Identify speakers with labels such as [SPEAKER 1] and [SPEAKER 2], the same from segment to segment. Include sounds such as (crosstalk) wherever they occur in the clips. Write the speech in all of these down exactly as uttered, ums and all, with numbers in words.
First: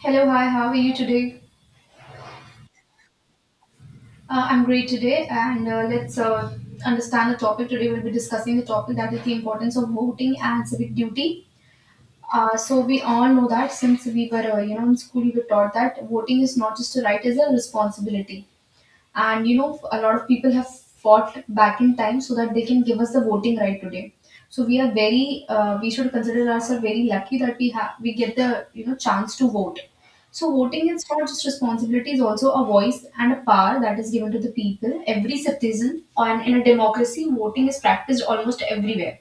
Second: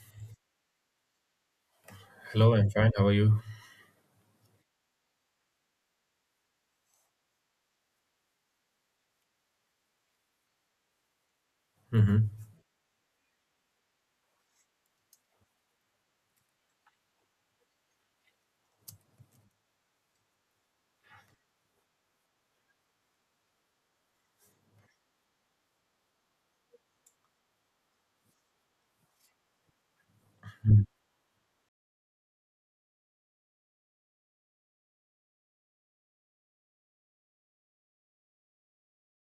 [SPEAKER 1] Hello, hi, how are you today?
[SPEAKER 2] Hello, I'm fine. How are you?
[SPEAKER 1] Uh, I'm great today, and uh, let's uh, understand the topic. Today, we'll be discussing the topic that is the importance of voting and civic duty.
[SPEAKER 2] Mm-hmm.
[SPEAKER 1] Uh, so, we all know that since we were, uh, you know, in school, we were taught that voting is not just a right, it's a responsibility. And you know, a lot of people have fought back in time so that they can give us the voting right today. So we are very uh, we should consider ourselves very lucky that we have we get the, you know, chance to vote. So voting is not just responsibility, is also a voice and a power that is given to the people, every citizen, and in a democracy voting is practiced almost everywhere.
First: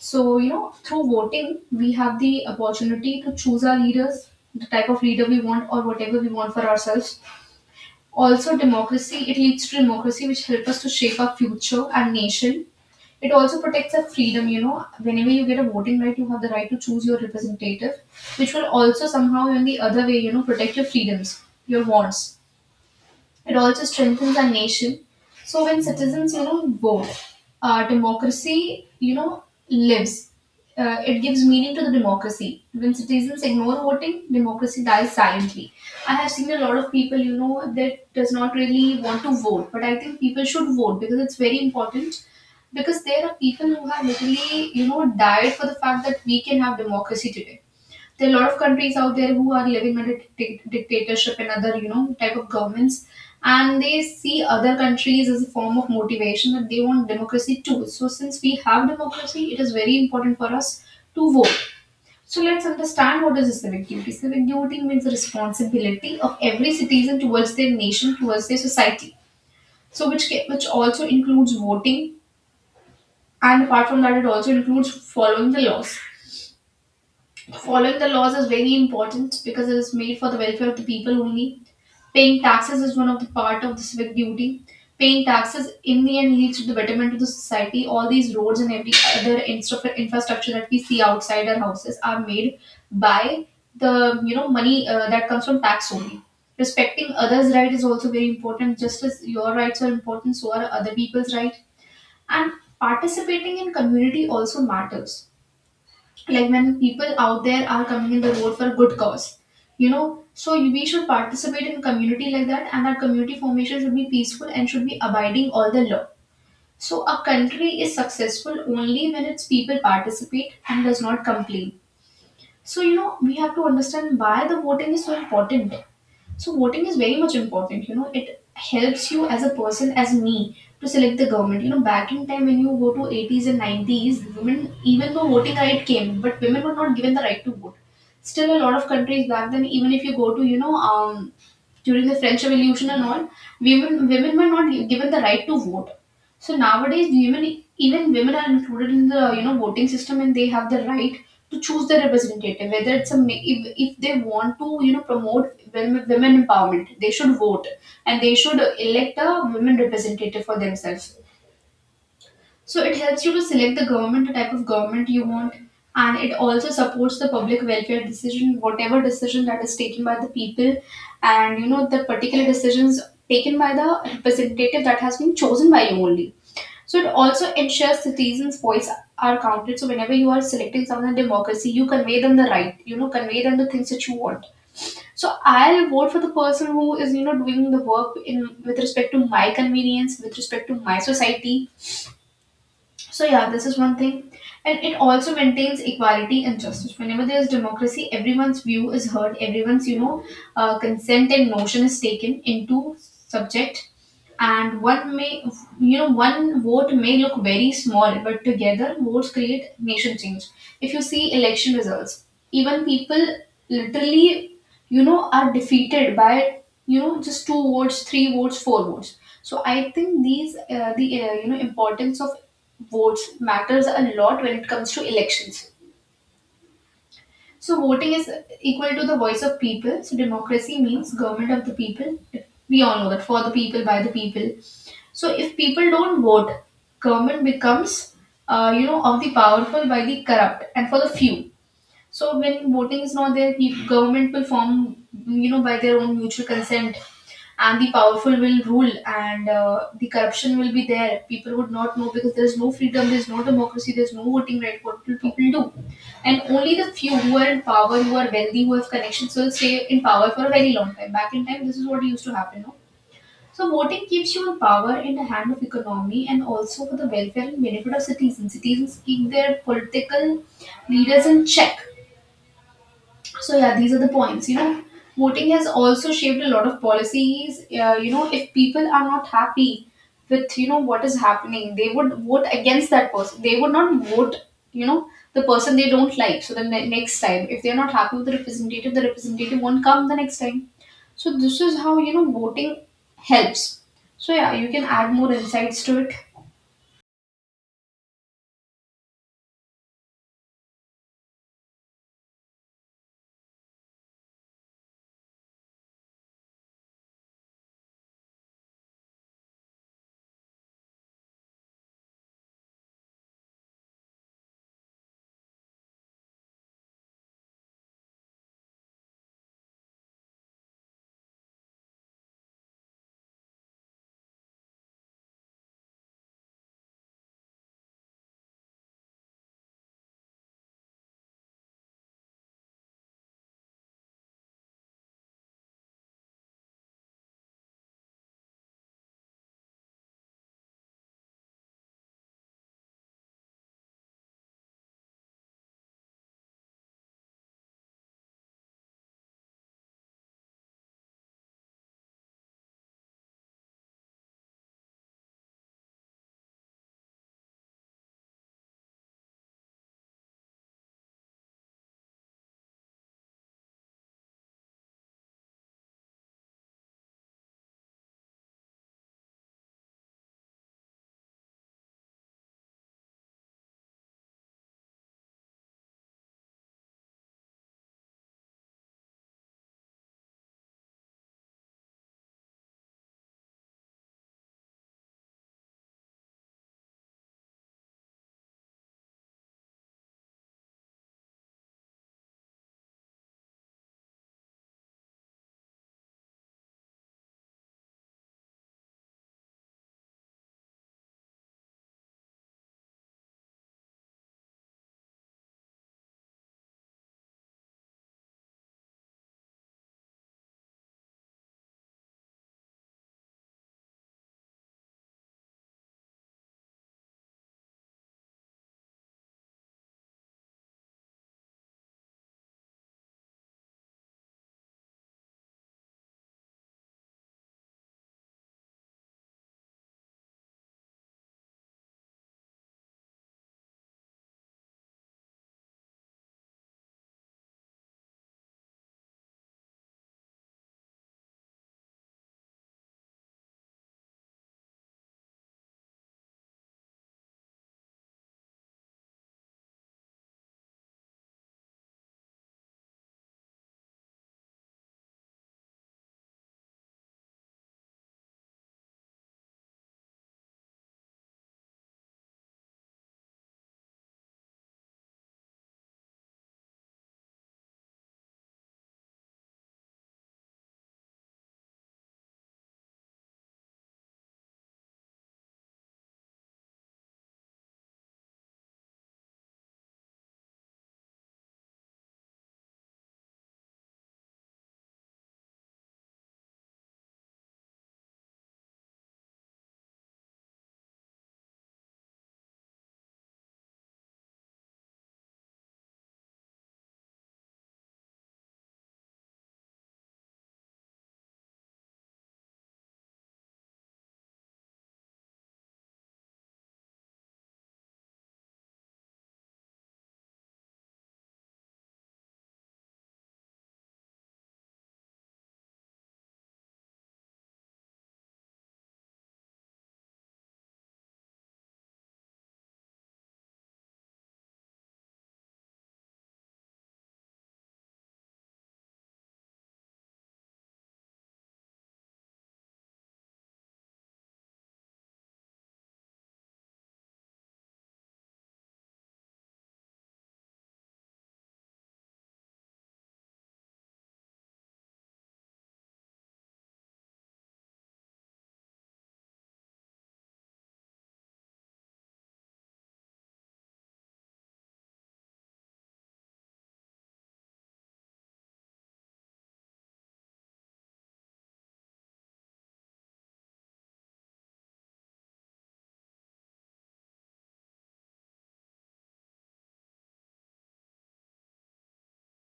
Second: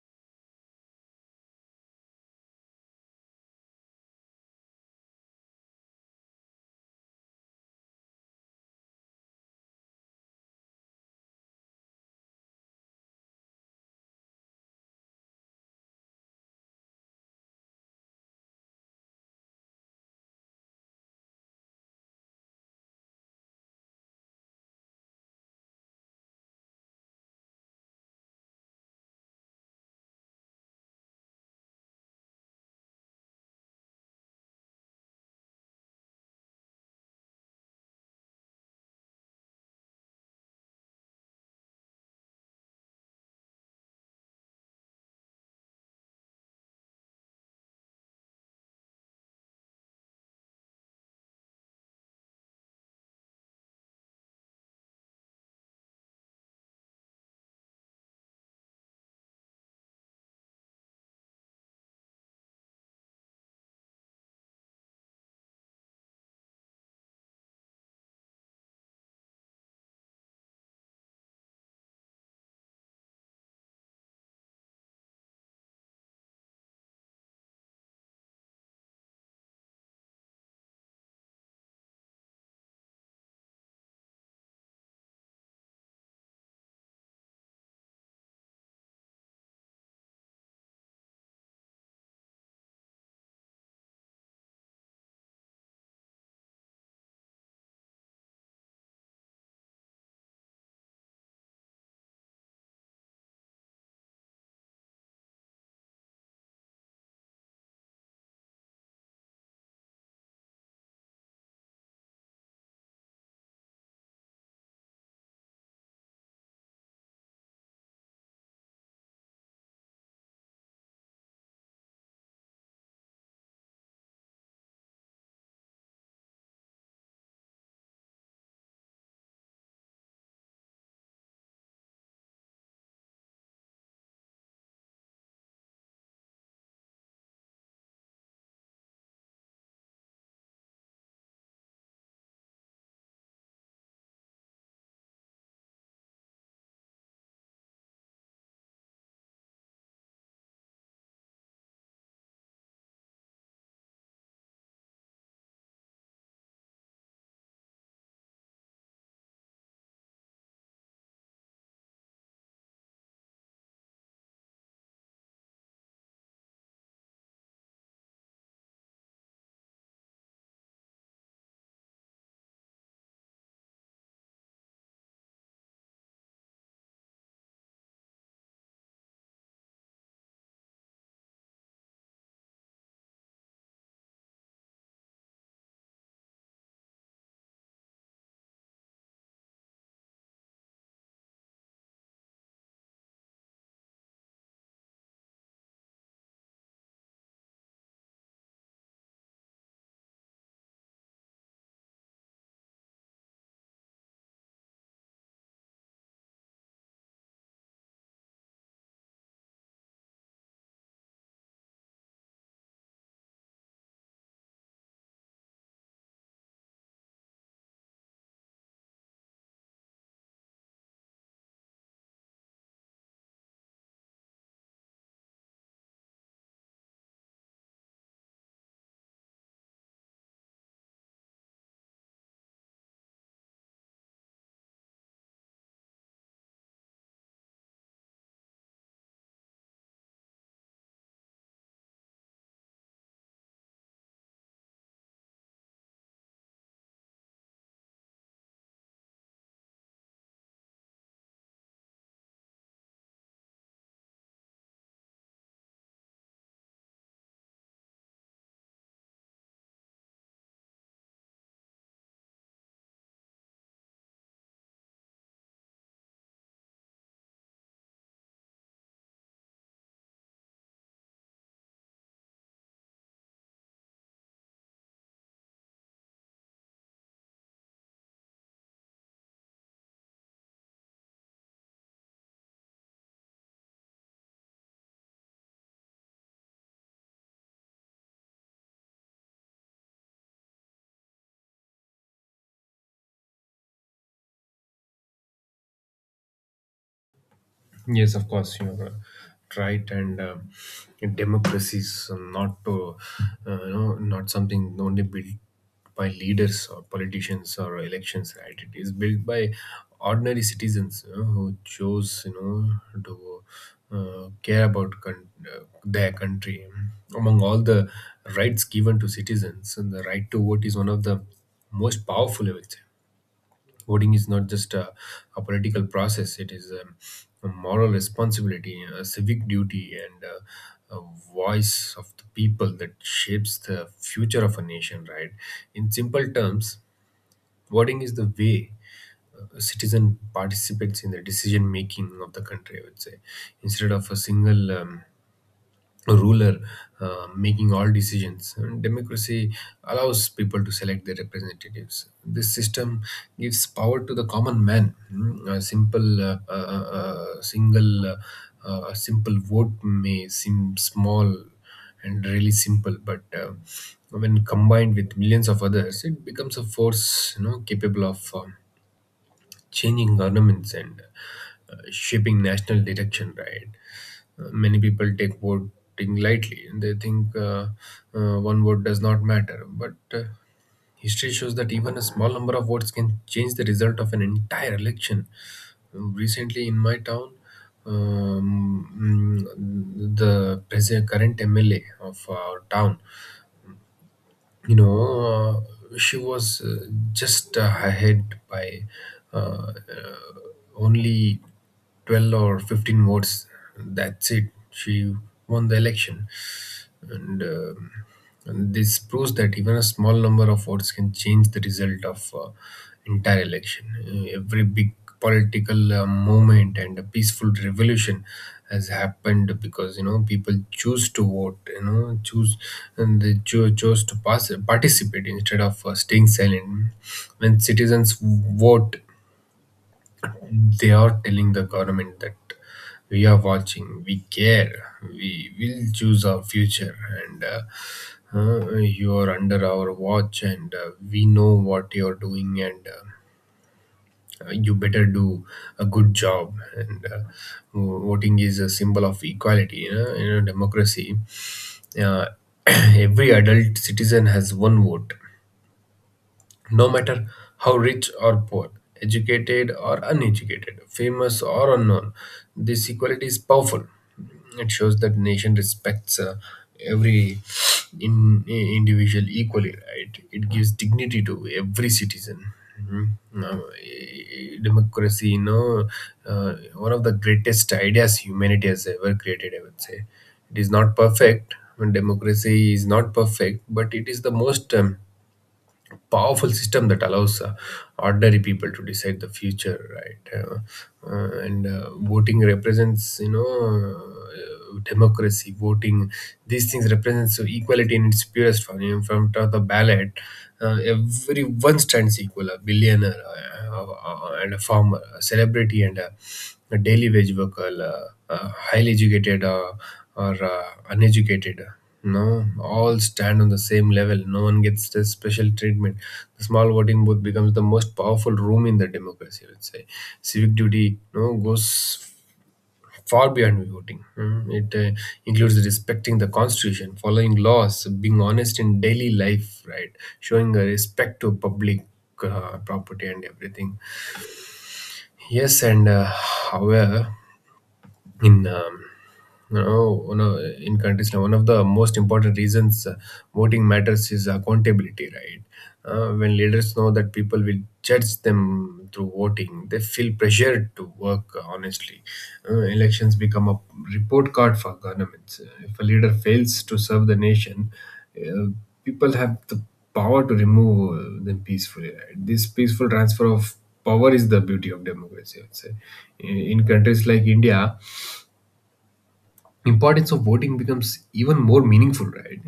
[SPEAKER 1] So, you know, through voting, we have the opportunity to choose our leaders, the type of leader we want, or whatever we want for ourselves. Also democracy, it leads to democracy, which help us to shape our future and nation. It also protects our freedom. You know, whenever you get a voting right, you have the right to choose your representative, which will also somehow in the other way, you know, protect your freedoms, your wants. It also strengthens our nation. So when citizens, you know, vote, uh, democracy, you know, lives. Uh, it gives meaning to the democracy. When citizens ignore voting, democracy dies silently. I have seen a lot of people, you know, that does not really want to vote, but I think people should vote because it's very important. Because there are people who have literally, you know, died for the fact that we can have democracy today. There are a lot of countries out there who are living under dicta- dictatorship and other, you know, type of governments, and they see other countries as a form of motivation that they want democracy too. So since we have democracy, it is very important for us to vote. So let's understand what is a civic duty. Civic duty means the responsibility of every citizen towards their nation, towards their society, so which ca- which also includes voting, and apart from that it also includes following the laws. Following the laws is very important because it is made for the welfare of the people only. Paying taxes is one of the part of the civic duty. Paying taxes in the end leads to the betterment of the society. All these roads and every other instra- infrastructure that we see outside our houses are made by the, you know, money uh, that comes from tax only. Respecting others' right is also very important. Just as your rights are important, so are other people's right. And participating in community also matters, like when people out there are coming in the road for good cause, you know. So you- we should participate in community like that, and our community formation should be peaceful and should be abiding all the law. So a country is successful only when its people participate and does not complain. So you know, we have to understand why the voting is so important. So voting is very much important. You know, it helps you as a person, as me, to select the government. You know, back in time when you go to eighties and nineties, women, even though voting right came, but women were not given the right to vote. Still, a lot of countries back then, even if you go to, you know, um, during the French Revolution and all, women women were not given the right to vote. So nowadays, women, even women are included in the, you know, voting system, and they have the right to choose their representative. Whether it's a ma- if, if they want to, you know, promote women, women empowerment, they should vote, and they should elect a women representative for themselves. So it helps you to select the government, the type of government you want, and it also supports the public welfare decision, whatever decision that is taken by the people, and you know, the particular decisions taken by the representative that has been chosen by you only. So it also ensures citizens' voice are counted. So whenever you are selecting someone in democracy, you convey them the right, you know, convey them the things that you want. So I'll vote for the person who is, you know, doing the work in with respect to my convenience, with respect to my society. So yeah, this is one thing. And it also maintains equality and justice. Whenever there is democracy, everyone's view is heard, everyone's, you know, uh, consent and notion is taken into subject. And one may, you know, one vote may look very small, but together votes create nation change. If you see election results, even people literally, you know, are defeated by, you know, just two votes, three votes, four votes. So I think these uh, the uh, you know, importance of votes matters a lot when it comes to elections. So voting is equal to the voice of people. So democracy means government of the people, we all know that, for the people, by the people. So if people don't vote, government becomes, uh, you know, of the powerful, by the corrupt, and for the few. So when voting is not there, pe- government will form, you know, by their own mutual consent, and the powerful will rule, and uh, the corruption will be there. People would not know because there is no freedom, there is no democracy, there is no voting right. What will people do? And only the few who are in power, who are wealthy, who have connections, will stay in power for a very long time. Back in time, this is what used to happen. No? So voting keeps you in power in the hand of economy, and also for the welfare and benefit of citizens. Citizens keep their political leaders in check. So yeah, these are the points. You know, voting has also shaped a lot of policies. Uh, you know, if people are not happy with, you know, what is happening, they would vote against that person. They would not vote, you know, the person they don't like. So the ne- next time, if they're not happy with the representative, the representative won't come the next time. So this is how, you know, voting helps. So yeah, you can add more insights to it.
[SPEAKER 2] Yes, of course. You know, right. And um democracy is not, uh, uh, you know, not something only built by leaders or politicians or elections. Right, it is built by ordinary citizens, you know, who chose, you know, to uh, care about con- uh, their country. Among all the rights given to citizens, and the right to vote is one of the most powerful, I would say. Voting is not just a, a political process, it is um, a moral responsibility, a civic duty, and uh, a voice of the people that shapes the future of a nation, right? In simple terms, voting is the way a citizen participates in the decision making of the country, I would say, instead of a single um, ruler uh, making all decisions. Democracy allows people to select their representatives. This system gives power to the common man. Mm, A simple, uh, uh, uh, uh, single, uh, uh, a simple vote may seem small and really simple, but uh, when combined with millions of others, it becomes a force, you know, capable of. um changing governments and uh, shaping national direction, right? Uh, many people take voting lightly and they think uh, uh, one vote does not matter, but uh, history shows that even a small number of votes can change the result of an entire election. Um, Recently, in my town, um, mm, the present current M L A of our town, you know, uh, she was uh, just uh, ahead by uh, uh, only twelve or fifteen votes. That's it. She won the election. And, um and this proves that even a small number of votes can change the result of uh, entire election. Uh, every big political uh, movement and a peaceful revolution has happened because, you know, people choose to vote, you know, choose and they cho- chose to pass, participate instead of uh, staying silent. When citizens vote, they are telling the government that we are watching, we care, we will choose our future, and uh, uh, you are under our watch, and uh, we know what you are doing, and uh, uh, you better do a good job. And uh, vo- voting is a symbol of equality, you know, you know democracy. uh, (clears throat) every adult citizen has one vote, no matter how rich or poor, educated or uneducated, famous or unknown. This equality is powerful. It shows that nation respects uh, every in, individual equally, right? It gives dignity to every citizen. Mhm. Now, eh, democracy, you know, uh, one of the greatest ideas humanity has ever created, I would say. It is not perfect. I mean, democracy is not perfect, but it is the most um, powerful system that allows uh, ordinary people to decide the future, right? Uh, uh, and uh, voting represents, you know, uh, democracy, voting, these things represents equality in its purest form. In front of the ballot, uh, everyone stands equal: a billionaire uh, uh, uh, and a farmer, a celebrity and a, a daily wage worker, uh, uh, highly educated uh, or uh, uneducated, uh, no, all stand on the same level. No one gets the special treatment. The small voting booth becomes the most powerful room in the democracy, I would say. Civic duty, no, goes far beyond voting. Mm, It uh, includes respecting the constitution, following laws, being honest in daily life, right? Showing a respect to public uh, property and everything. Yes, and uh, however in um, no, oh, no, in countries now, one of the most important reasons uh, voting matters is accountability, right? Uh, when leaders know that people will judge them through voting, they feel pressured to work uh, honestly. Uh, elections become a report card for governments. Uh, if a leader fails to serve the nation, uh, people have the power to remove uh, them peacefully, right? This peaceful transfer of power is the beauty of democracy, I would say. In in countries like India, importance of voting becomes even more meaningful, right?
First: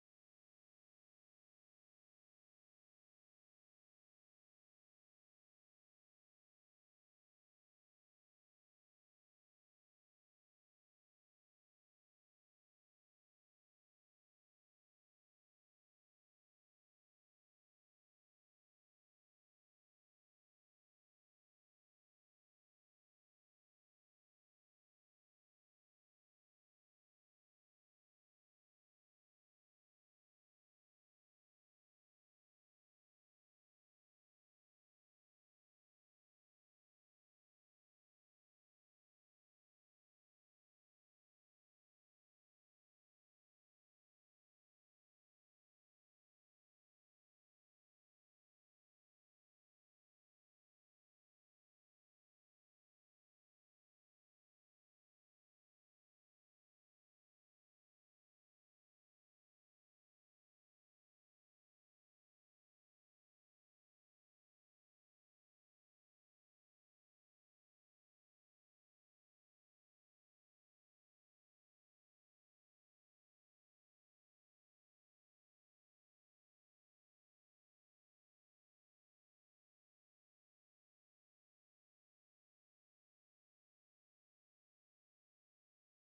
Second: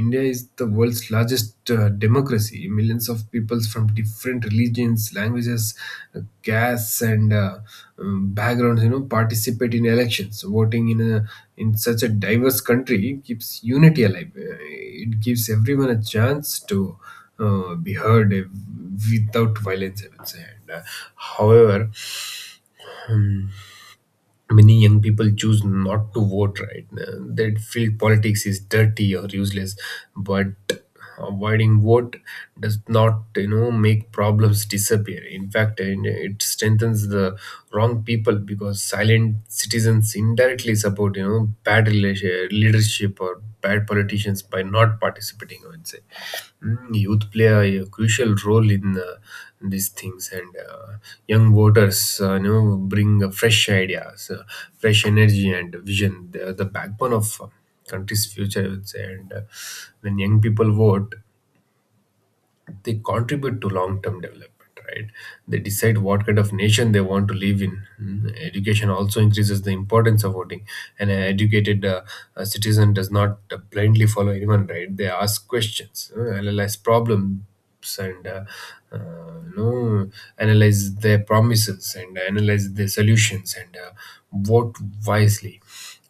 [SPEAKER 2] India is the world's largest uh, democracy. Millions of peoples from different religions, languages, uh, castes, and uh, um, backgrounds, you know, participate in elections. So voting in a in such a diverse country keeps unity alive. Uh, it gives everyone a chance to uh, be heard uh, without violence, I would say. And, uh, however, many young people choose not to vote, right? Uh, they feel politics is dirty or useless, but avoiding vote does not, you know, make problems disappear. In fact, and it strengthens the wrong people, because silent citizens indirectly support, you know, bad relation, leadership or bad politicians by not participating, I would say. Mm, youth play a crucial role in uh, these things. And uh, young voters, uh, you know, bring uh, fresh ideas, uh, fresh energy and vision. They are the backbone of uh, country's future, I would say. And uh, when young people vote, they contribute to long-term development, right? They decide what kind of nation they want to live in. Mm, education also increases the importance of voting. An educated uh, uh, citizen does not uh, blindly follow anyone, right? They ask questions, uh, analyze problems, and uh, uh, you know, analyze their promises and analyze their solutions, and uh, vote wisely.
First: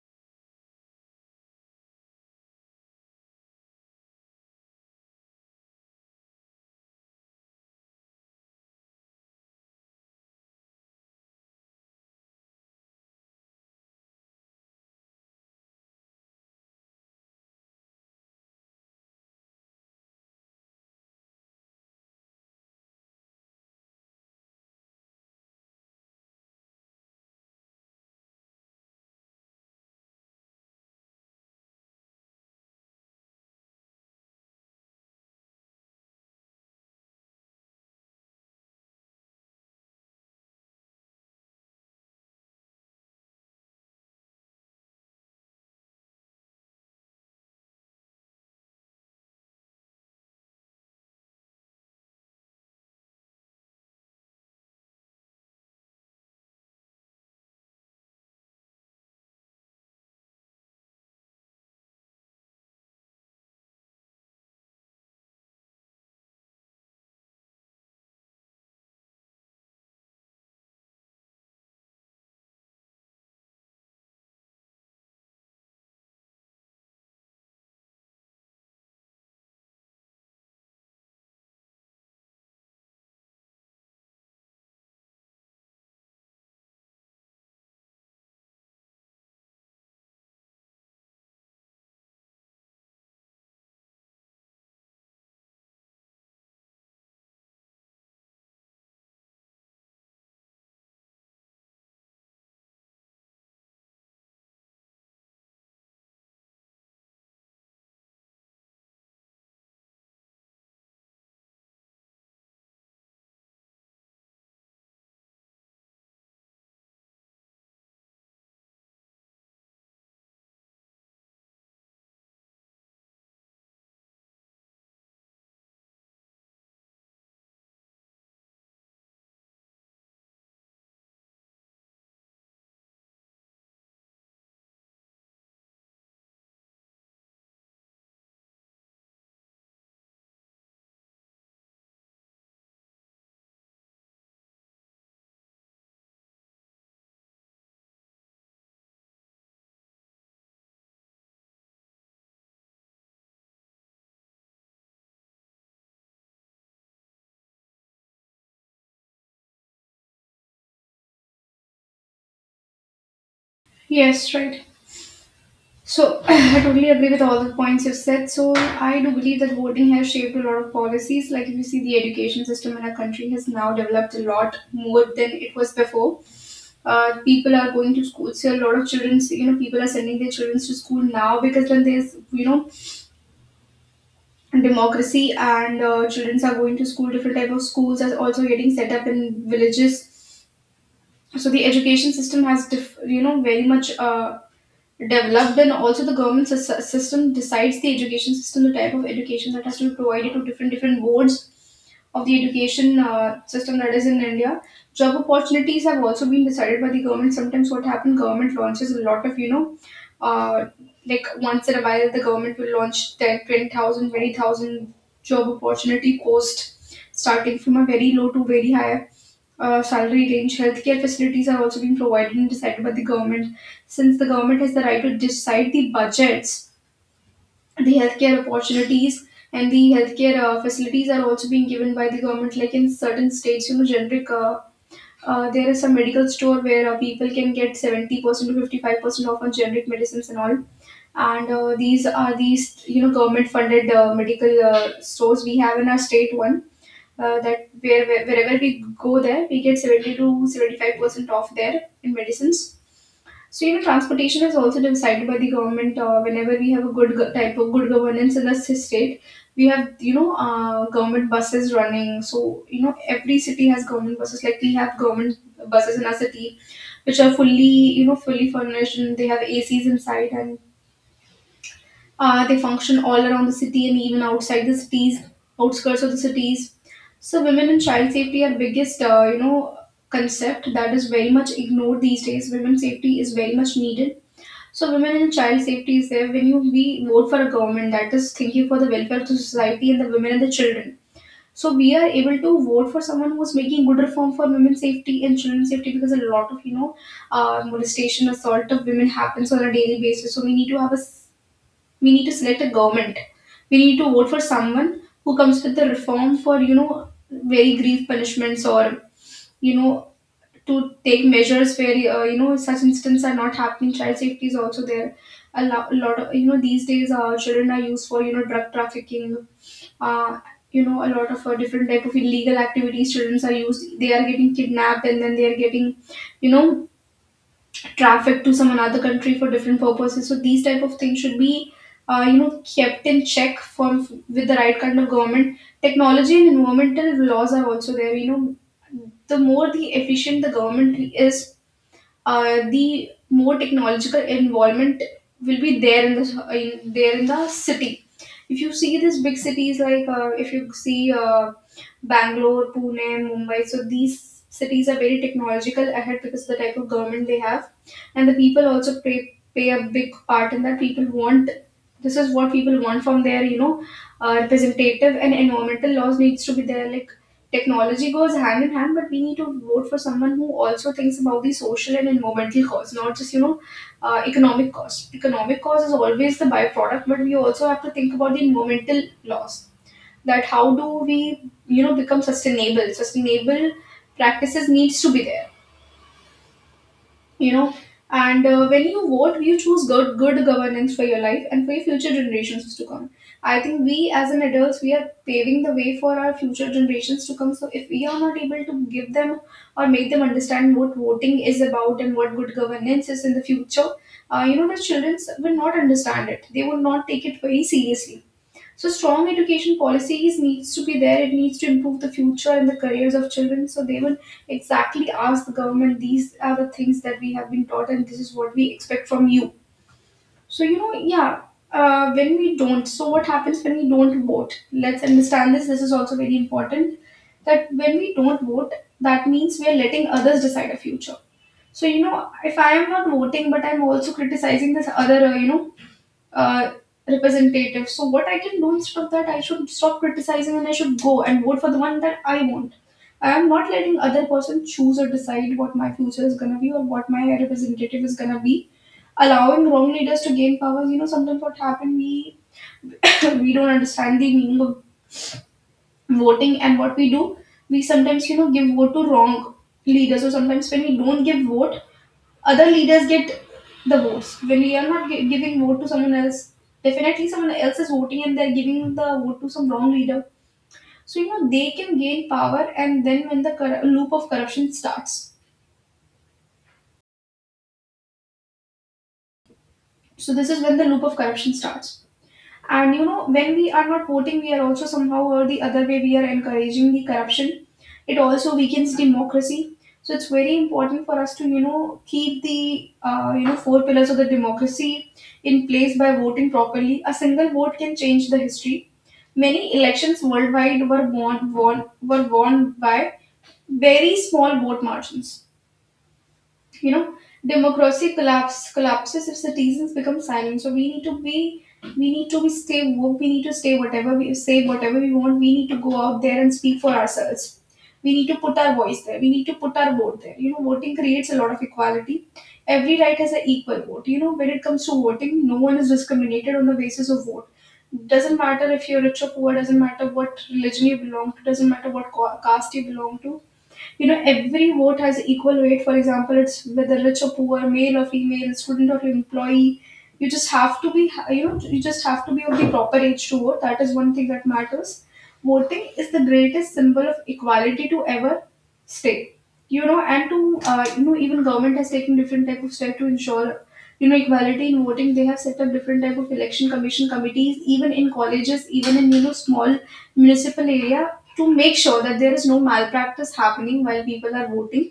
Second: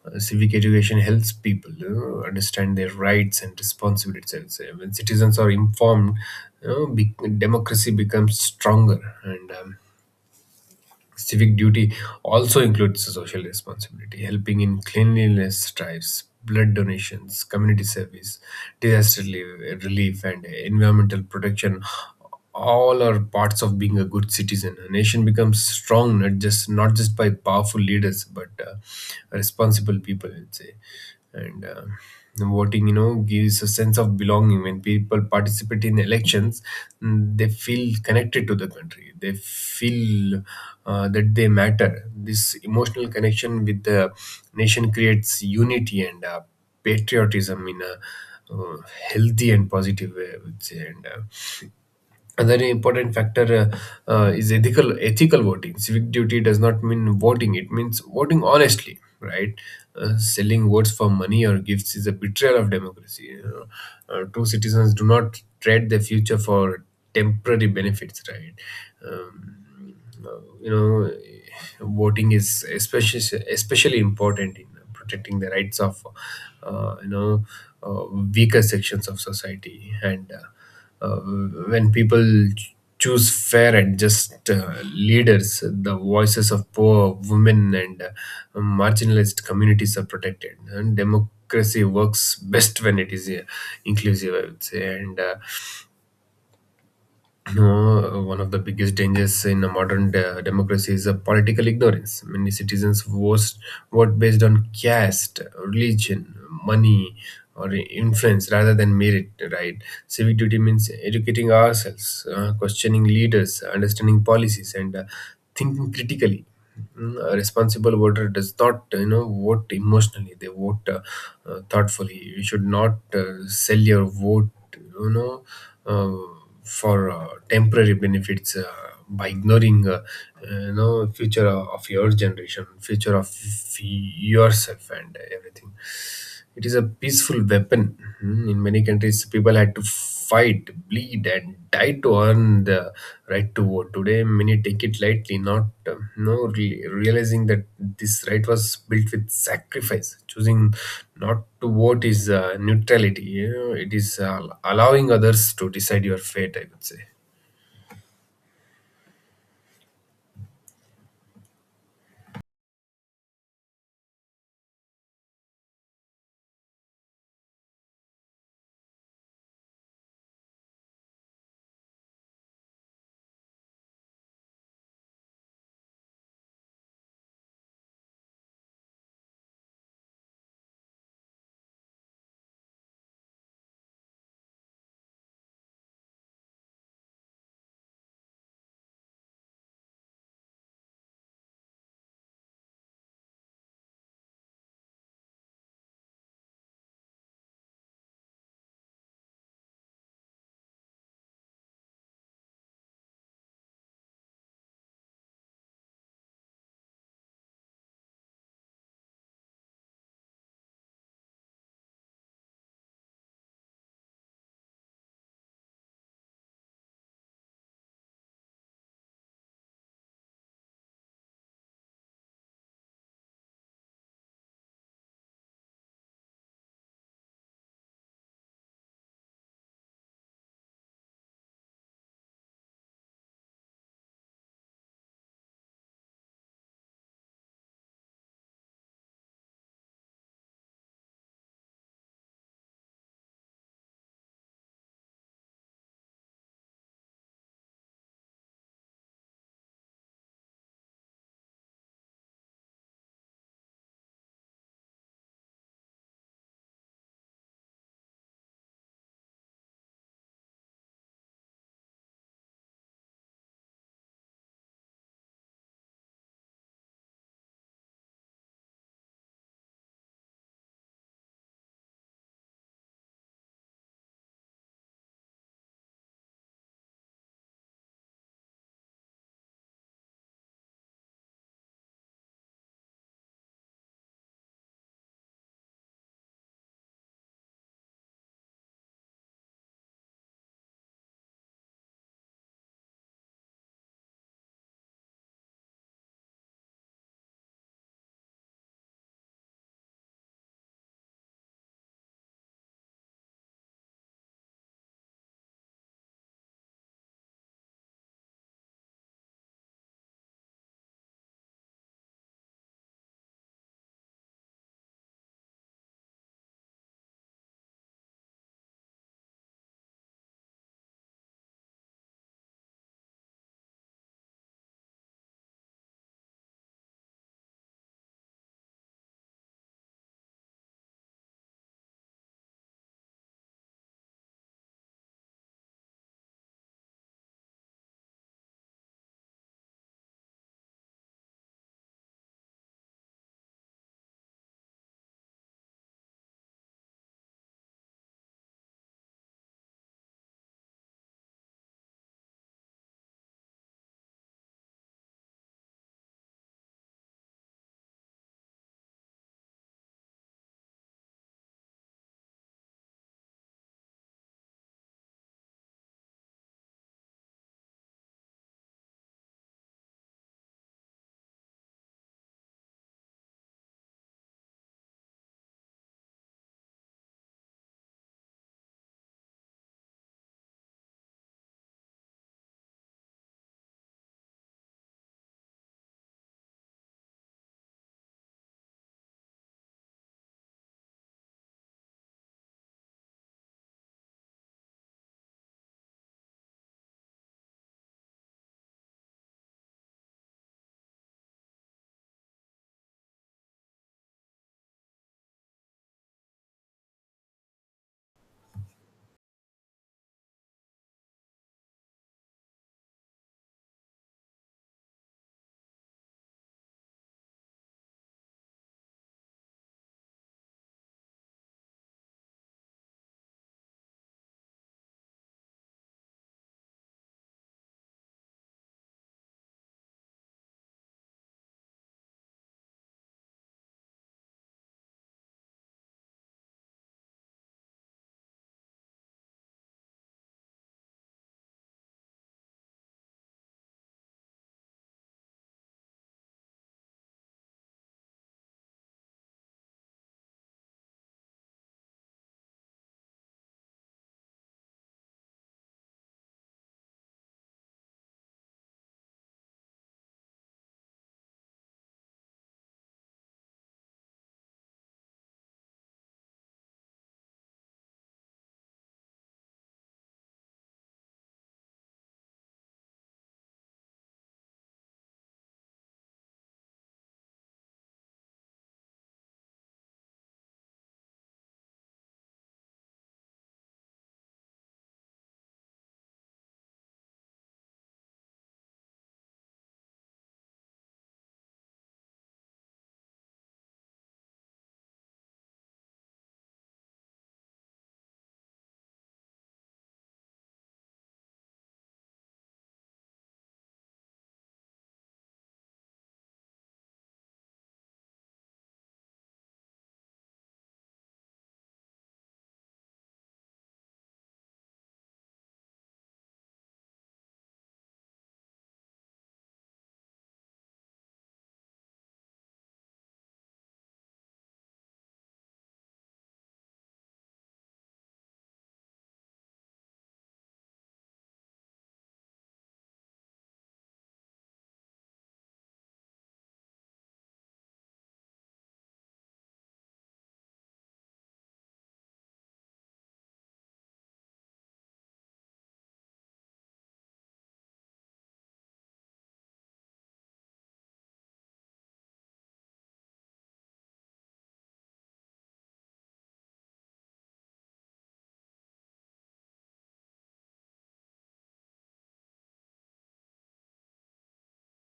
[SPEAKER 2] uh, Civic education helps people, you know, understand their rights and responsibilities, I would say. When citizens are informed, you know, be- democracy becomes stronger and. Um, Civic duty also includes social responsibility: helping in cleanliness drives, blood donations, community service, disaster relief, relief, and environmental protection. All are parts of being a good citizen. A nation becomes strong not just not just by powerful leaders, but uh, responsible people, I'd say. And uh, voting, you know, gives a sense of belonging. When people participate in elections, mm, they feel connected to the country, they feel uh, that they matter. This emotional connection with the nation creates unity and uh, patriotism in a uh, healthy and positive way, I would say. And uh, another important factor uh, uh, is ethical ethical voting. Civic duty does not mean voting; it means voting honestly, right? Uh, selling votes for money or gifts is a betrayal of democracy, you know. Uh, true citizens do not trade their future for temporary benefits, right? Um, uh, you know, voting is especially especially important in protecting the rights of, uh, you know, uh, weaker sections of society. And uh, uh, when people ch- choose fair and just uh, leaders, the voices of poor, women, and uh, marginalized communities are protected. And democracy works best when it is uh, inclusive, I would say. And uh, (clears throat) no, one of the biggest dangers in a modern de- democracy is a political ignorance. Many citizens vote, vote based on caste, religion, money, or influence rather than merit, right? Civic duty means educating ourselves, uh, questioning leaders, understanding policies, and uh, thinking critically. Mm, A responsible voter does not, uh, you know, vote emotionally. They vote uh, uh, thoughtfully. You should not uh, sell your vote, you know, uh, for uh, temporary benefits, uh, by ignoring uh, you know, future of your generation, future of yourself and everything. It is a peaceful weapon. Mm, in many countries, people had to fight, bleed, and die to earn the right to vote. Today, many take it lightly, not um, no re- realizing that this right was built with sacrifice. Choosing not to vote is uh, neutrality. You know, it is uh, allowing others to decide your fate, I would say.
[SPEAKER 1] Yes, right. So (laughs) (clears throat) I totally agree with all the points you've said. So I do believe that voting has shaped a lot of policies. Like if you see, the education system in our country has now developed a lot more than it was before. Uh, people are going to school. So a lot of children, you know, people are sending their children to school now, because then there's, you know, democracy and uh, children are going to school. Different type of schools are also getting set up in villages. So the education system has, diff- you know, very much Uh, developed, and also the government sys- system decides the education system, the type of education that has to be provided to different different boards of the education uh, system that is in India. Job opportunities have also been decided by the government. Sometimes what happens, government launches a lot of, you know, uh, like once in a while the government will launch ten twenty thousand twenty thousand job opportunity post, start from a very low to very high uh, range. Healthcare facilities are also being provided and decided by the government. Since the government has the right to decide the budgets, the healthcare opportunities and the healthcare uh, facilities are also being given by the government. Like in certain states, you know, generic, Uh, uh, there is some medical store where uh, people can get seventy percent to fifty-five percent off on generic medicines and all, and uh, these are these, you know, government funded uh, medical uh, stores we have in our state. One uh, that, where, where, wherever we go there, we get seventy to seventy-five percent off there in medicines. So, you know, transportation is also decided by the government. Uh, whenever we have a good go- type of good governance in the s- state, we have, you know, uh, government buses running. So, you know, every city has government buses. Like we have government buses in our city, which are fully, you know, fully furnished, and they have A Cs inside, and uh, they function all around the city and even outside the cities, outskirts of the cities. So women and child safety are biggest, uh, you know, concept that is very much ignored these days. Women safety is very much needed. So women and child safety is there when you we vote for a government that is thinking for the welfare of the society and the women and the children. So we are able to vote for someone who's making good reform for women's safety and children's safety because a lot of you know uh, molestation, assault of women happens on a daily basis. So we need to have a we need to select a government. We need to vote for someone who comes with the reform for you know very grief punishments or you know to take measures where uh, you know such incidents are not happening. Child safety is also there. A lo- a lot of you know these days uh, children are used for you know drug trafficking. Uh, you know a lot of uh, different type of illegal activities, children are used, they are getting kidnapped, and then they are getting you know traffic to some another country for different purposes. So these type of things should be uh, you know, kept in check from with the right kind of government. Technology and environmental laws are also there. You know, the more the efficient the government is, uh, the more technological involvement will be there in the in, there in the city. If you see these big cities, like uh, if you see uh, Bangalore, Pune, Mumbai, so these cities are very technological ahead because of the type of government they have, and the people also play play a big part in that. People want This is what people want from their you know uh, representative, and environmental laws needs to be there. Like technology goes hand in hand, but we need to vote for someone who also thinks about the social and environmental cause, not just you know uh, economic cost. Economic cause is always the byproduct, but we also have to think about the environmental loss. That how do we you know become sustainable? Sustainable practices needs to be there, you know and uh, when you vote you choose good good governance for your life and for your future generations to come. I think we as an adults we are paving the way for our future generations to come, so if we are not able to give them or make them understand what voting is about and what good governance is in the future, uh, you know the children will not understand it, they will not take it very seriously. So strong education policies needs to be there. It needs to improve the future and the careers of children. So they will exactly ask the government, these are the things that we have been taught and this is what we expect from you. So you know, yeah. Uh, when we don't, so what happens when we don't vote? Let's understand this. This is also very important, that when we don't vote, that means we are letting others decide our future. So you know, if I am not voting, but I'm also criticizing this other, uh, you know, uh, representative. So what I can do instead of that, I should stop criticizing and I should go and vote for the one that I want. I am not letting other person choose or decide what my future is gonna be or what my representative is gonna be. Allowing wrong leaders to gain powers, you know, sometimes what happened, we (coughs) we don't understand the meaning of voting and what we do. We sometimes, you know, give vote to wrong leaders, or sometimes when we don't give vote, other leaders get the votes. When we are not gi- giving vote to someone else, definitely someone else is voting and they're giving the vote to some wrong leader. So you know, they can gain power, and then when the corru- loop of corruption starts, so this is when the loop of corruption starts. And you know, when we are not voting, we are also somehow or the other way we are encouraging the corruption. It also weakens democracy. So it's very important for us to you know keep the uh, you know four pillars of the democracy in place by voting properly. A single vote can change the history. Many elections worldwide were won, won were won by very small vote margins, you know democracy collapse collapses if citizens become silent. So we need to be we need to be stay woke. We need to stay, whatever we say, whatever we want, we need to go out there and speak for ourselves. We need to put our voice there, we need to put our vote there. You know, voting creates a lot of equality. Every right has an equal vote. You know, when it comes to voting, no one is discriminated on the basis of vote. Doesn't matter if you're rich or poor, doesn't matter what religion you belong to, doesn't matter what co- caste you belong to. You know, every vote has equal weight. For example, it's whether rich or poor, male or female, student or employee. you just have to be you know you just have to be of the proper age to vote. That is one thing that matters. Voting is the greatest symbol of equality to ever stay, you know and to uh, you know even government has taken different type of step to ensure you know equality in voting. They have set up different type of election commission committees, even in colleges, even in you know small municipal areas, to make sure that there is no malpractice happening while people are voting.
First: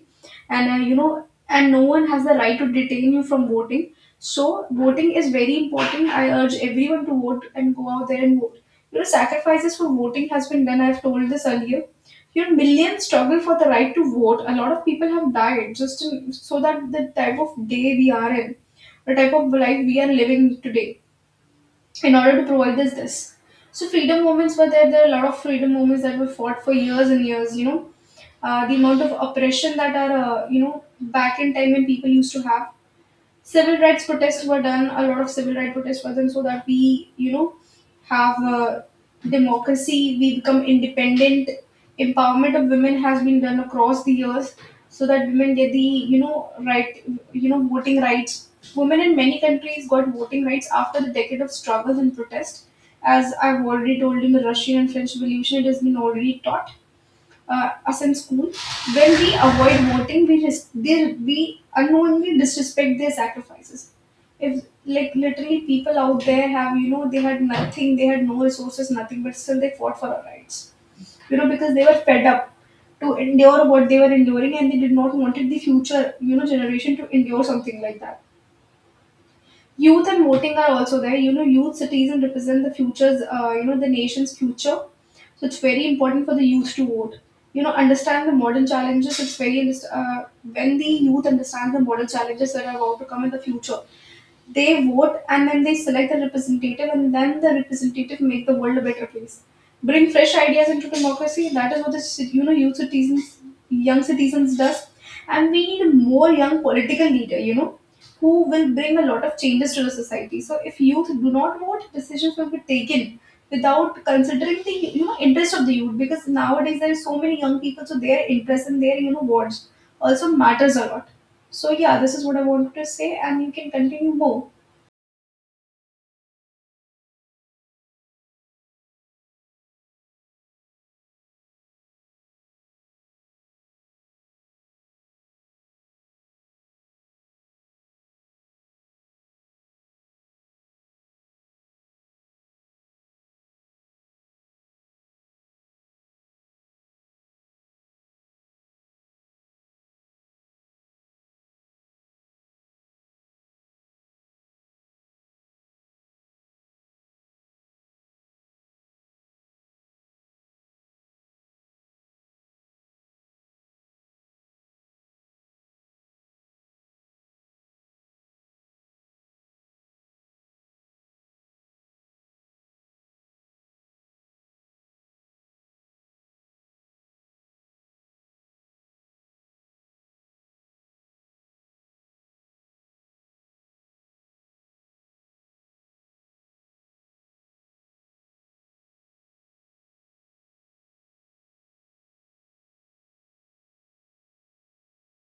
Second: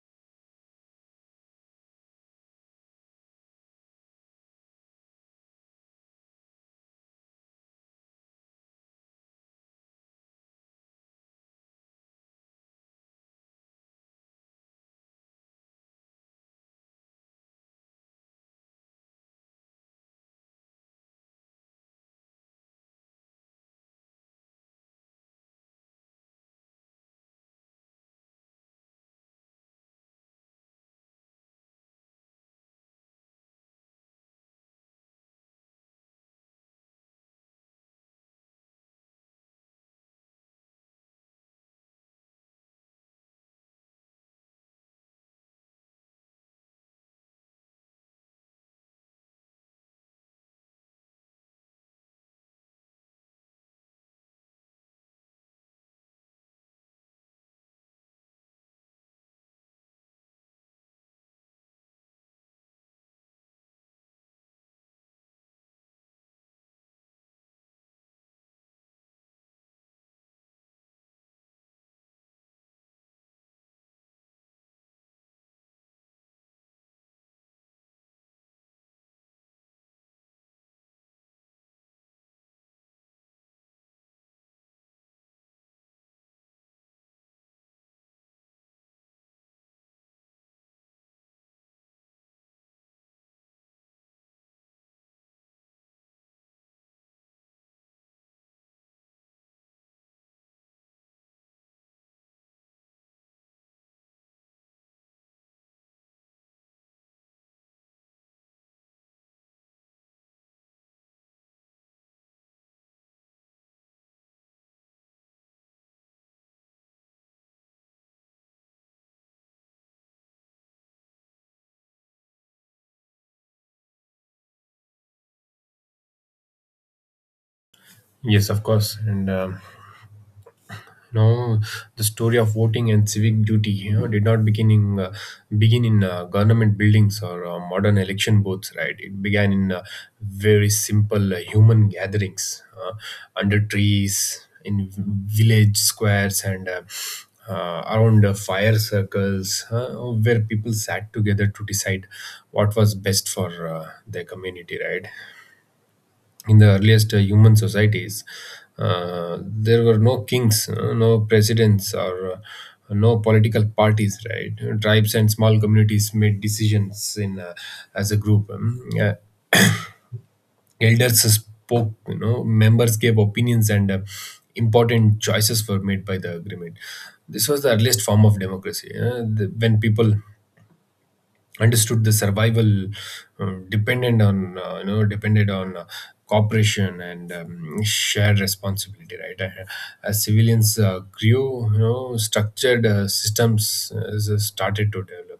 [SPEAKER 1] And uh, you know and no one has the right to detain you from voting. So voting is very important. I urge everyone to vote and go out there and vote. You know, sacrifices for voting has been done, I've told this earlier. You know, millions struggle for the right to vote. A lot of people have died just in, so that the type of day we are in, the type of life we are living today, in order to provide us this. So freedom movements were there. There are a lot of freedom movements that were fought for years and years. You know, uh, the amount of oppression that are uh, you know back in time when people used to have civil rights protests were done. A lot of civil rights protests were done so that we, you know, have a democracy. We become independent. Empowerment of women has been done across the years, so that women get the, you know, right, you know, voting rights. Women in many countries got voting rights after the decade of struggles and protest. As I've already told, in the Russian and French Revolution, it has been already taught uh, us in school, when we avoid voting, we res- they, we unknowingly disrespect their sacrifices. If like literally people out there have, you know, they had nothing, they had no resources, nothing, but still they fought for our rights. You know, because they were fed up to endure what they were enduring, and they did not wanted the future, you know, generation to endure something like that. Youth and voting are also there. You know, youth citizen represent the futures, uh, you know, the nation's future. So it's very important for the youth to vote. You know, understand the modern challenges. It's very, uh, when the youth understand the modern challenges that are about to come in the future, they vote and then they select the representative, and then the representative make the world a better place, bring fresh ideas into democracy. That is what the ci- you know youth citizens, young citizens does. And we need more young political leader, you know, who will bring a lot of changes to the society. So if youth do not vote, decisions will be taken without considering the, you know, interest of the youth, because nowadays there are so many young people, so their interest and their, you know, wants also matters a lot. So yeah, this is what I wanted to say, and you can continue more.
[SPEAKER 2] Yes, of course. And. Um, you know, the story of voting and civic duty, you know, did not begin in uh, begin in uh, government buildings or uh, modern election booths, right? It began in uh, very simple uh, human gatherings, uh, under trees, in village squares, and uh, uh, around uh, fire circles, uh, where people sat together to decide what was best for uh, their community, right? In the earliest uh, human societies, uh, there were no kings, uh, no presidents, or uh, no political parties, right? Tribes and small communities made decisions in uh, as a group. Um, uh, elders spoke, you know, members gave opinions, and uh, important choices were made by the agreement. This was the earliest form of democracy. Uh, the- when people understood the survival uh, dependent on uh, you know, depended on uh, cooperation and um, shared responsibility, right? Uh, as civilians uh, grew, you know, structured uh, systems uh, s- started to develop.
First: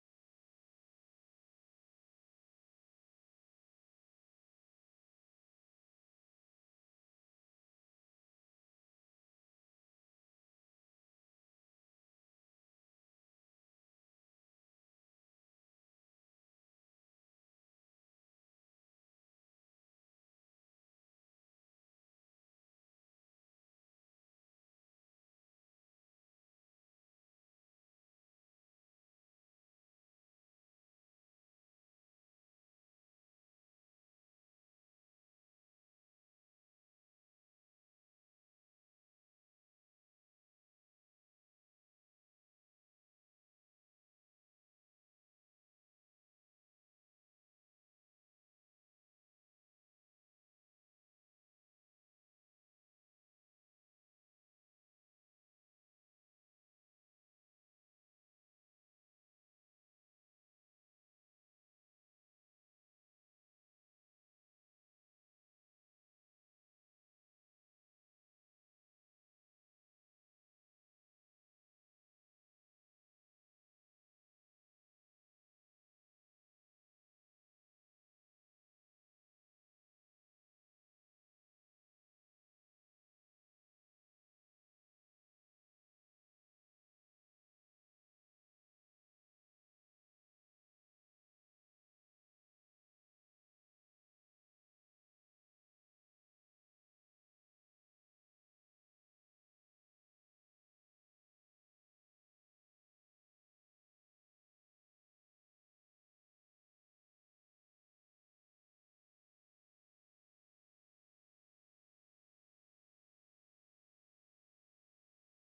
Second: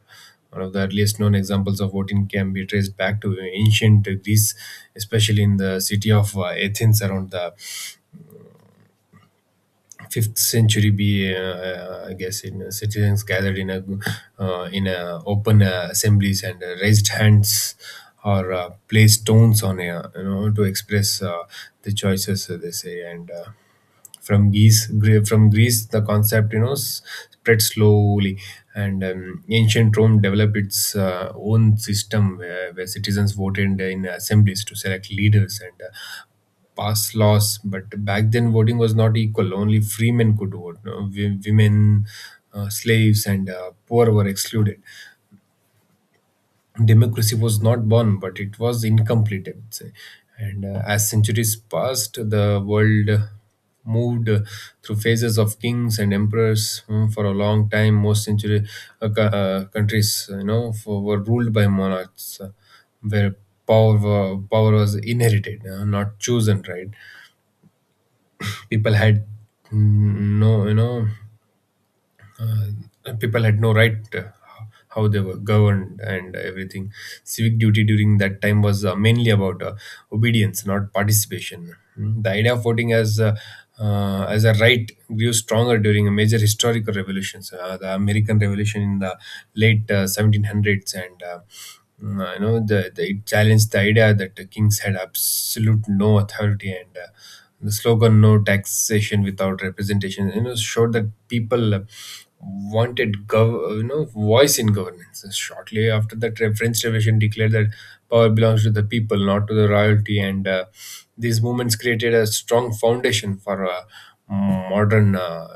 [SPEAKER 2] One of the earliest known examples of voting can be traced back to ancient Greece, especially in the city of uh, Athens, around the fifth century BE, uh, I guess. In uh, Citizens gathered in a uh, in a open uh, assemblies and uh, raised hands or uh, placed stones on a, you know, to express uh, the choices uh, they say and. Uh, from Greece, Gre- from Greece, the concept you know s- spread slowly, and um, ancient Rome developed its uh, own system where, where citizens voted in assemblies to select leaders and uh, pass laws. But back then, voting was not equal; only free men could vote. No? Wo- women, uh, slaves, and uh, poor were excluded. Democracy was not born, but it was incomplete, I would say. And uh, As centuries passed, the world uh, moved uh, through phases of kings and emperors. Mm, for a long time, most century uh, co- uh, countries, you know, for, were ruled by monarchs, uh, where power wa- power was inherited, uh, not chosen. Right? People had mm, no, you know uh, people had no right uh, how they were governed and everything. Civic duty during that time was uh, mainly about uh, obedience, not participation. Mm, the idea of voting as uh, uh, as a right grew stronger during major historical revolutions, uh, the American Revolution in the late uh, seventeen hundreds, and uh, mm, you know the, the it challenged the idea that the kings had absolute no authority and. Uh, the slogan "No taxation without representation" you know showed that people uh, wanted gov- uh, you know voice in governance. Shortly after that, Re- French Revolution declared that power belongs to the people, not to the royalty, and uh, these movements created a strong foundation for uh, modern uh,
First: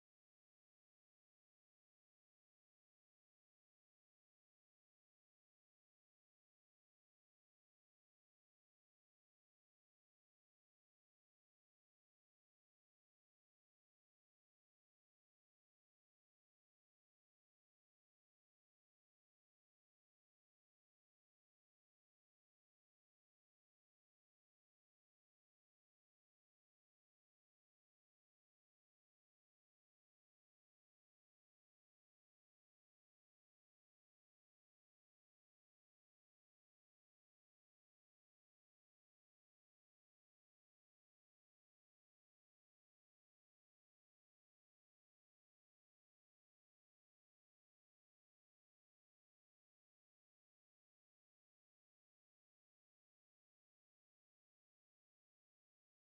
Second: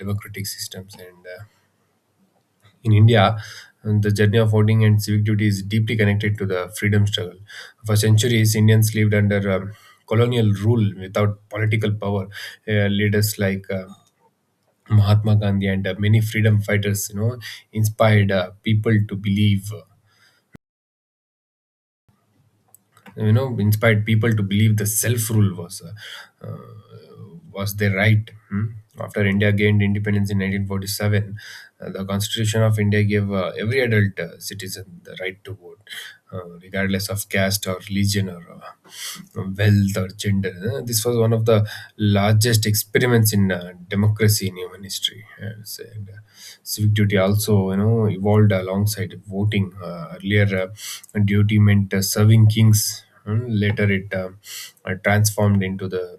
[SPEAKER 2] democratic systems and. Uh, in India, the journey of voting and civic duty is deeply connected to the freedom struggle. For centuries, Indians lived under um, colonial rule without political power. Uh, leaders like uh, Mahatma Gandhi and uh, many freedom fighters, you know, inspired uh, people to believe. uh, you know inspired people to believe the self rule was uh, uh, was their right. Hmm? After india gained independence in nineteen forty-seven, uh, the constitution of india gave uh, every adult uh, citizen the right to vote, uh, regardless of caste or religion or uh, wealth or gender. Uh, This was one of the largest experiments in uh, democracy in human history, I would say. And, uh, civic duty also, you know, evolved alongside voting. Uh, earlier, uh, duty meant uh, serving kings. Hmm, later, it uh, uh, transformed into the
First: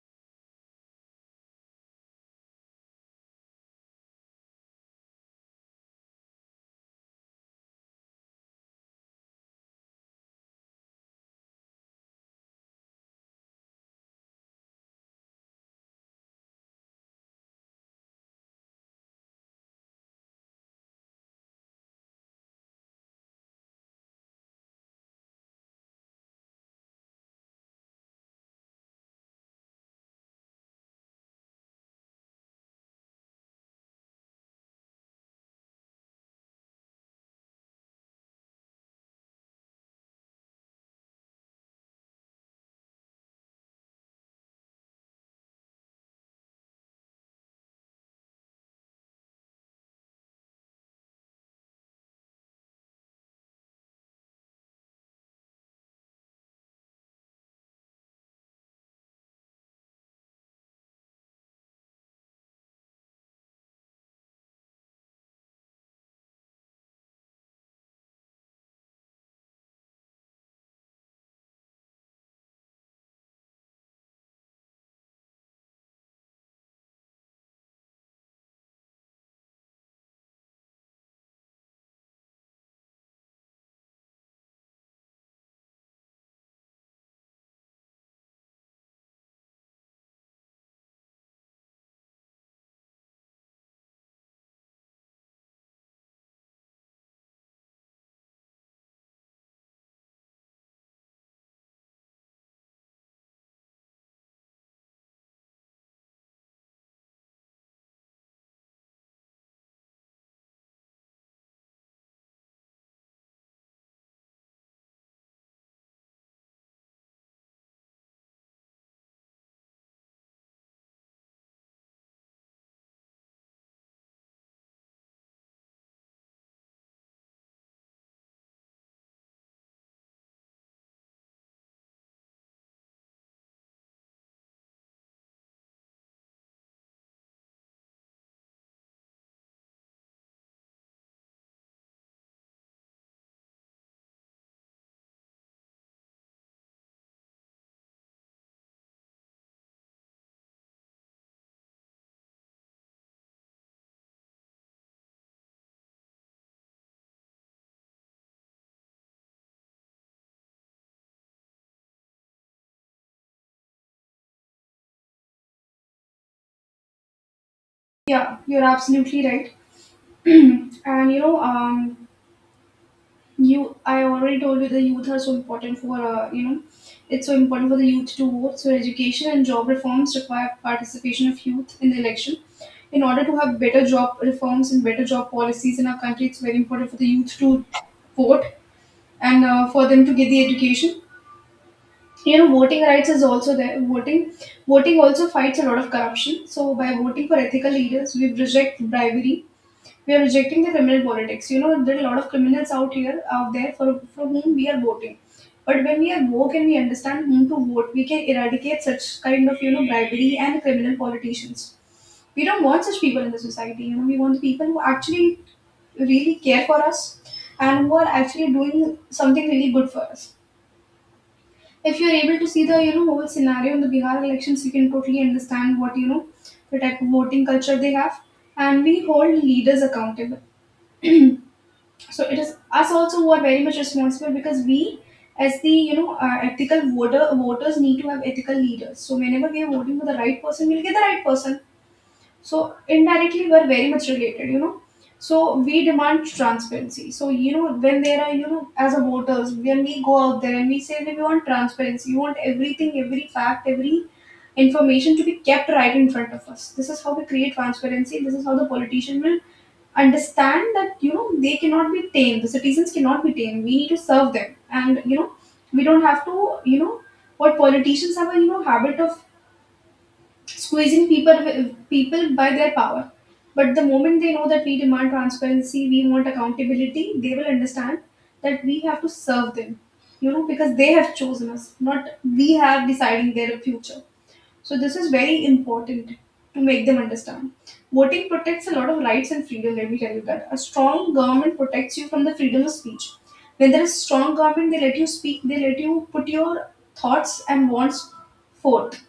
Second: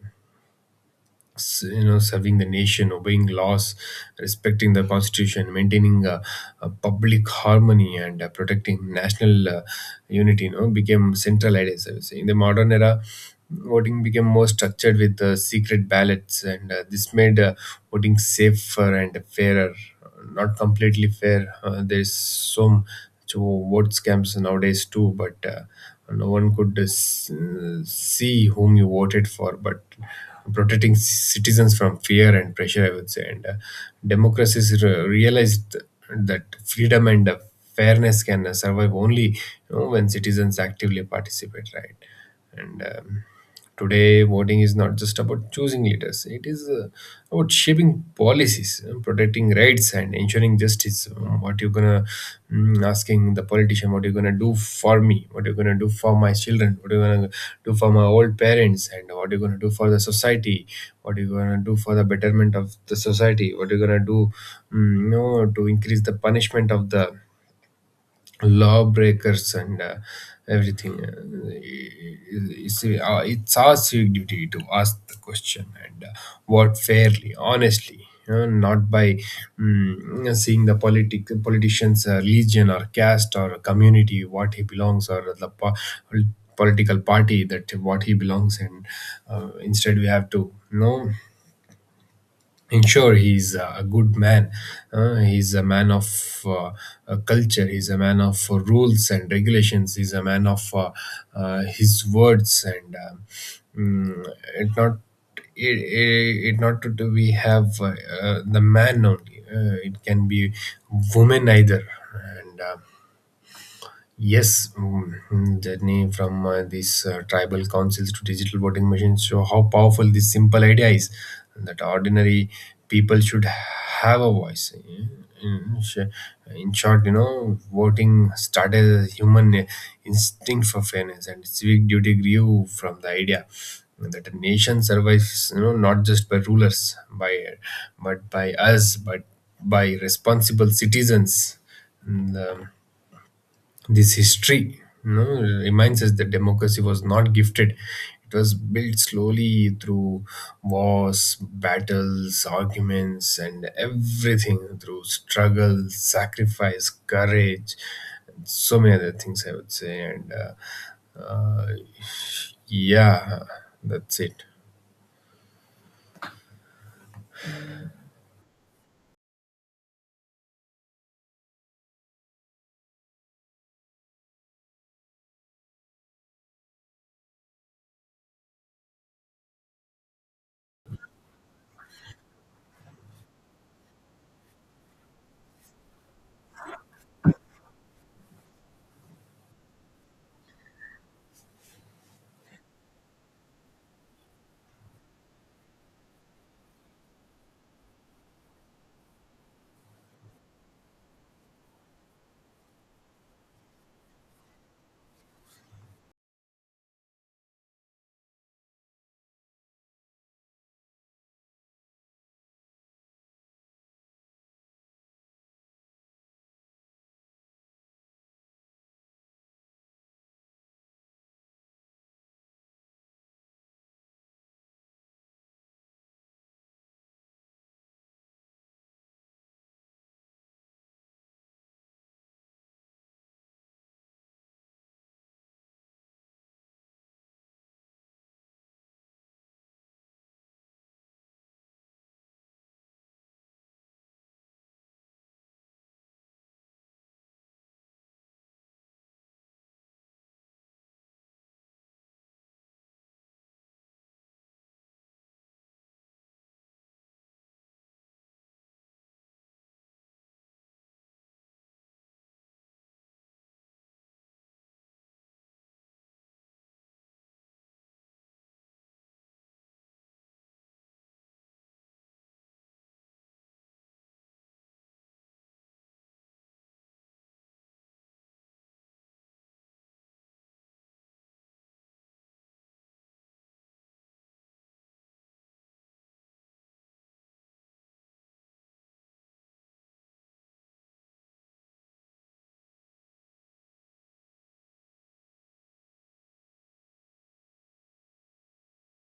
[SPEAKER 2] s- you know serving the nation, obeying laws, respecting the constitution, maintaining uh, uh, public harmony, and uh, protecting national uh, unity, you know, became central ideas, I would say. In the modern era, voting became more structured with uh, secret ballots, and uh, this made uh, voting safer and fairer. Not completely fair. Uh, there's some to word scams nowadays too, but uh, no one could uh, s- uh, see whom you voted for. But protecting citizens from fear and pressure, I would say. And uh, Democracies re- realized that freedom and uh, fairness can uh, survive only, you know, when citizens actively participate, right? And um, Today, voting is not just about choosing leaders, it is uh, about shaping policies, uh, protecting rights, and ensuring justice. Um, What you're gonna, mm, asking the politician, what you're gonna do for me, what you're gonna do for my children, what you're gonna do for my old parents, and what you're gonna do for the society, what you're gonna do for the betterment of the society, what you're gonna do, mm, you know, to increase the punishment of the lawbreakers and uh, everything. Uh, it's, uh, uh, it's our civic duty to ask the question and uh, work fairly, honestly, you know, not by, mm, seeing the politic politician's uh, religion or caste or community what he belongs or the po- political party that what he belongs in. Uh, instead, we have to know and sure he's uh, a good man. Uh, he's a man of uh, a culture, he's a man of uh, rules and regulations, he's a man of uh, uh, his words. and um, mm, it not, it, it, it not to, to we have uh, uh, the man only, uh, it can be woman either. And um, Yes, mm, mm, journey from uh, these uh, tribal councils to digital voting machines show how powerful this simple idea is, that ordinary people should have a voice. In, sh- in short, you know, voting started as a human instinct for fairness, and civic duty grew from the idea that a nation survives, you know, not just by rulers, by but by us, but by responsible citizens. And, um, this history, you know, reminds us that democracy was not gifted. It was built slowly through wars, battles, arguments, and everything, through struggle, sacrifice, courage, so many other things, I would say. And uh, Yeah, that's it.
[SPEAKER 1] Yeah, you're absolutely right. (clears throat) And you know, um, you I already told you the youth are so important for uh, you know, it's so important for the youth to vote. So education and job reforms require participation of youth in the election. In order to have better job reforms and better job policies in our country, it's very important for the youth to vote and uh, for them to get the education. You know, voting rights is also there. Voting voting also fights a lot of corruption. So by voting for ethical leaders, we reject bribery, we are rejecting the criminal politics. You know, there are a lot of criminals out here out there for, for whom we are voting. But when we are woke and we understand whom to vote, we can eradicate such kind of, you know, bribery and criminal politicians. We don't want such people in the society. You know, we want the people who actually really care for us and who are actually doing something really good for us. If you're able to see the, you know, whole scenario in the Bihar elections, you can totally understand what, you know, the type of voting culture they have, and we hold leaders accountable. So it is us also who are very much responsible, because we, as the, you know, uh, ethical voter voters, need to have ethical leaders. So whenever we are voting for the right person, we'll get the right person. So indirectly, we're very much related, you know. So we demand transparency. So you know, when there are, you know, as a voters, when we go out there and we say that we want transparency, we want everything, every fact, every information to be kept right in front of us. This is how we create transparency. This is how the politician will understand that, you know, they cannot be tamed, the citizens cannot be tamed, we need to serve them. And you know we don't have to you know what politicians have a, you know, habit of squeezing people people by their power. But the moment they know that we demand transparency, we want accountability, they will understand that we have to serve them, you know, because they have chosen us, not we have deciding their future. So this is very important to make them understand. Voting protects a lot of rights and freedom, let me tell you that. A strong government protects you from the freedom of speech. When there is strong government, they let you speak, they let you put your thoughts and wants forth.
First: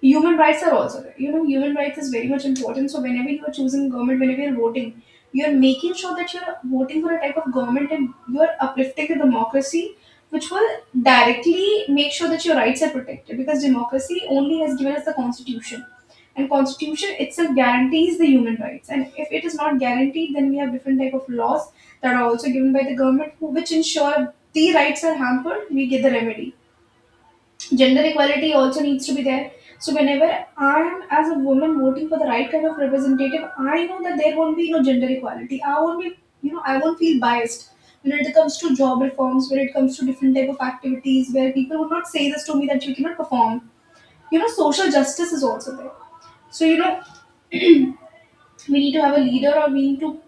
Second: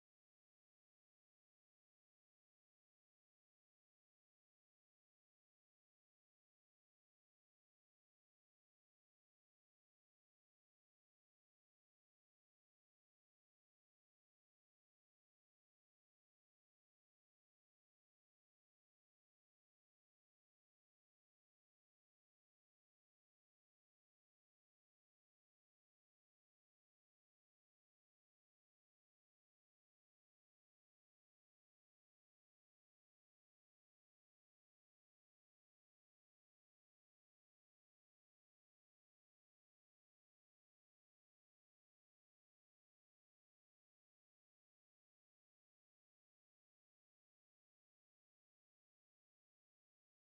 [SPEAKER 1] Human rights are also there. You know, human rights is very much important. So whenever you are choosing government, whenever you're voting, you're making sure that you're voting for a type of government and you're uplifting the democracy, which will directly make sure that your rights are protected. Because democracy only has given us the constitution. And constitution itself guarantees the human rights. And if it is not guaranteed, then we have different type of laws that are also given by the government who- which ensure the rights are hampered, we get the remedy. Gender equality also needs to be there. So whenever I am as a woman voting for the right kind of representative, I know that there won't be no gender equality. I won't be, you know, I won't feel biased when it comes to job reforms, when it comes to different type of activities where people would not say this to me that you cannot perform. You know, social justice is also there. So you know, we need to have a leader, or we need to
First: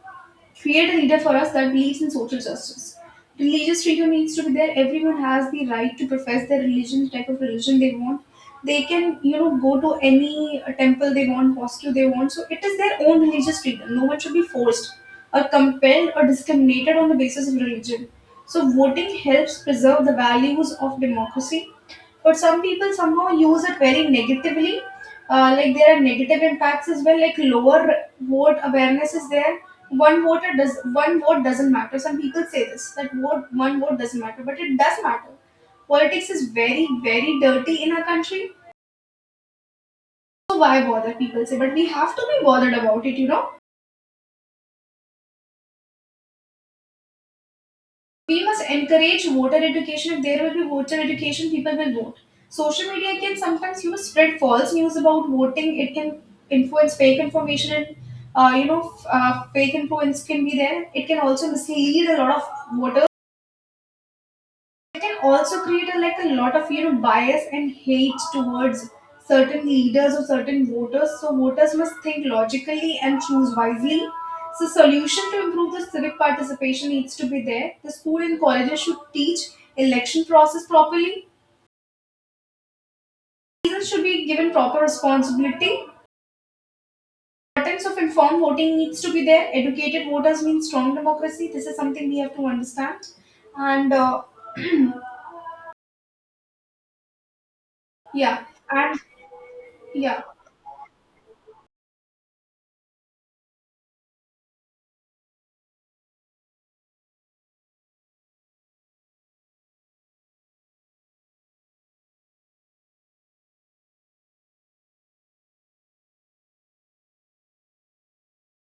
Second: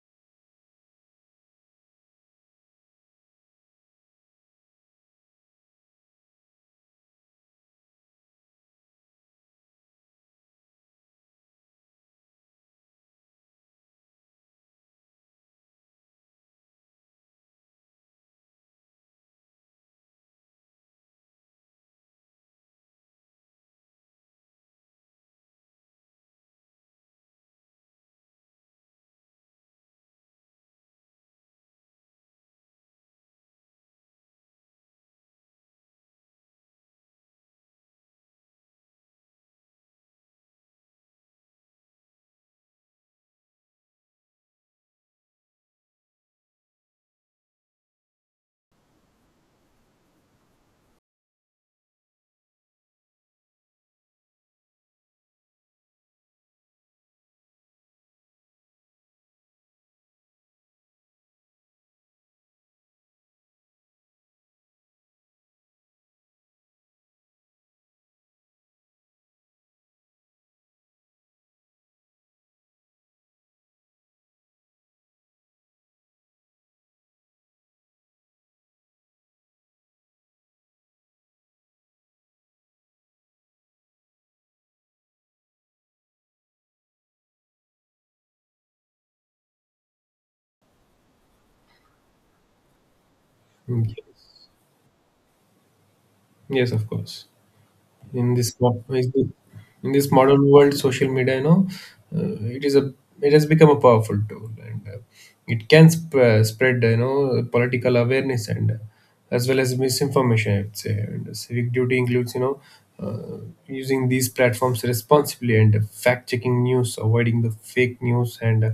[SPEAKER 1] create a leader for us that believes in social justice. Religious freedom needs to be there. Everyone has the right to profess their religion, the type of religion they want. They can, you know, go to any uh, temple they want, mosque they want. So it is their own religious freedom. No one should be forced or compelled or discriminated on the basis of religion. So voting helps preserve the values of democracy. But some people somehow use it very negatively. Uh, like there are negative impacts as well, like lower vote awareness is there. One vote, it does one vote doesn't matter, some people say this, that vote one vote doesn't matter, but it does matter. Politics is very, very dirty in our country, so why bother, people say, but we have to be bothered about it, you know. We must encourage voter education. If there will be voter education, people will vote. Social media can sometimes, you know, spread false news about voting. It can influence fake information, and uh, you know f- uh, fake influence can be there. It can also mislead a lot of voters. It can also create a, like, a lot of, you know, bias and hate towards certain leaders or certain voters. So voters must think logically and choose wisely. So solution to improve the civic participation needs to be there. The school and colleges should teach election process properly. Citizens should be given proper responsibility. Importance of informed voting needs to be there. Educated voters mean strong democracy, this is something we have to understand.
[SPEAKER 2] Mm.
[SPEAKER 1] And uh, (clears throat)
[SPEAKER 2] Yes, of course. In
[SPEAKER 1] Yeah.
[SPEAKER 2] this mo-
[SPEAKER 1] And
[SPEAKER 2] in this
[SPEAKER 1] yeah.
[SPEAKER 2] modern world, social media, you know, uh, it is a it has become a powerful tool, and uh, it can sp- uh, spread, you know, political awareness and uh, as well as misinformation, I would say. And civic duty includes, you know, uh, using these platforms responsibly, and fact checking news, avoiding the fake news, and uh,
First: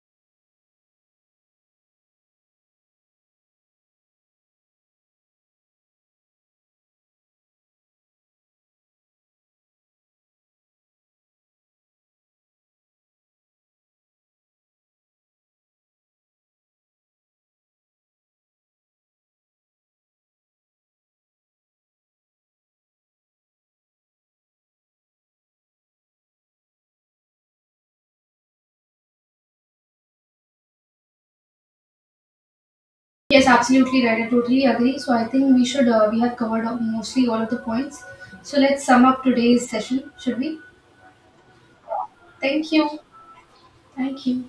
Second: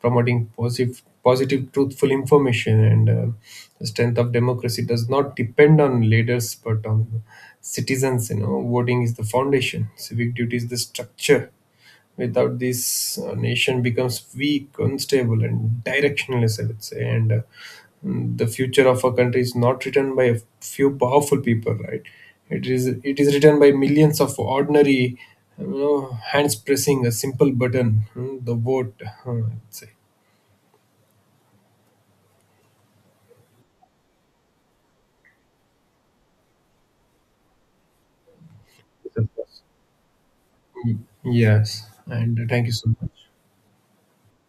[SPEAKER 2] promoting positive positive truthful information. And uh, The strength of democracy does not depend on leaders but on citizens. You know, voting is the foundation, civic duty is the structure. Without this, uh, nation becomes weak, unstable, and directionless, I would say. And uh, mm, the future of a country is not written by a few powerful people, right? It is it is written by millions of ordinary, you know, hands pressing a simple button, mm, the vote, uh, I'd say.
[SPEAKER 1] Yes, absolutely right. I totally agree. So I think we should uh, we have covered up mostly all of the points. So let's sum up today's session, should we?
[SPEAKER 2] Yes, and uh, thank you
[SPEAKER 1] Thank
[SPEAKER 2] so
[SPEAKER 1] you.
[SPEAKER 2] much.
[SPEAKER 1] Thank you.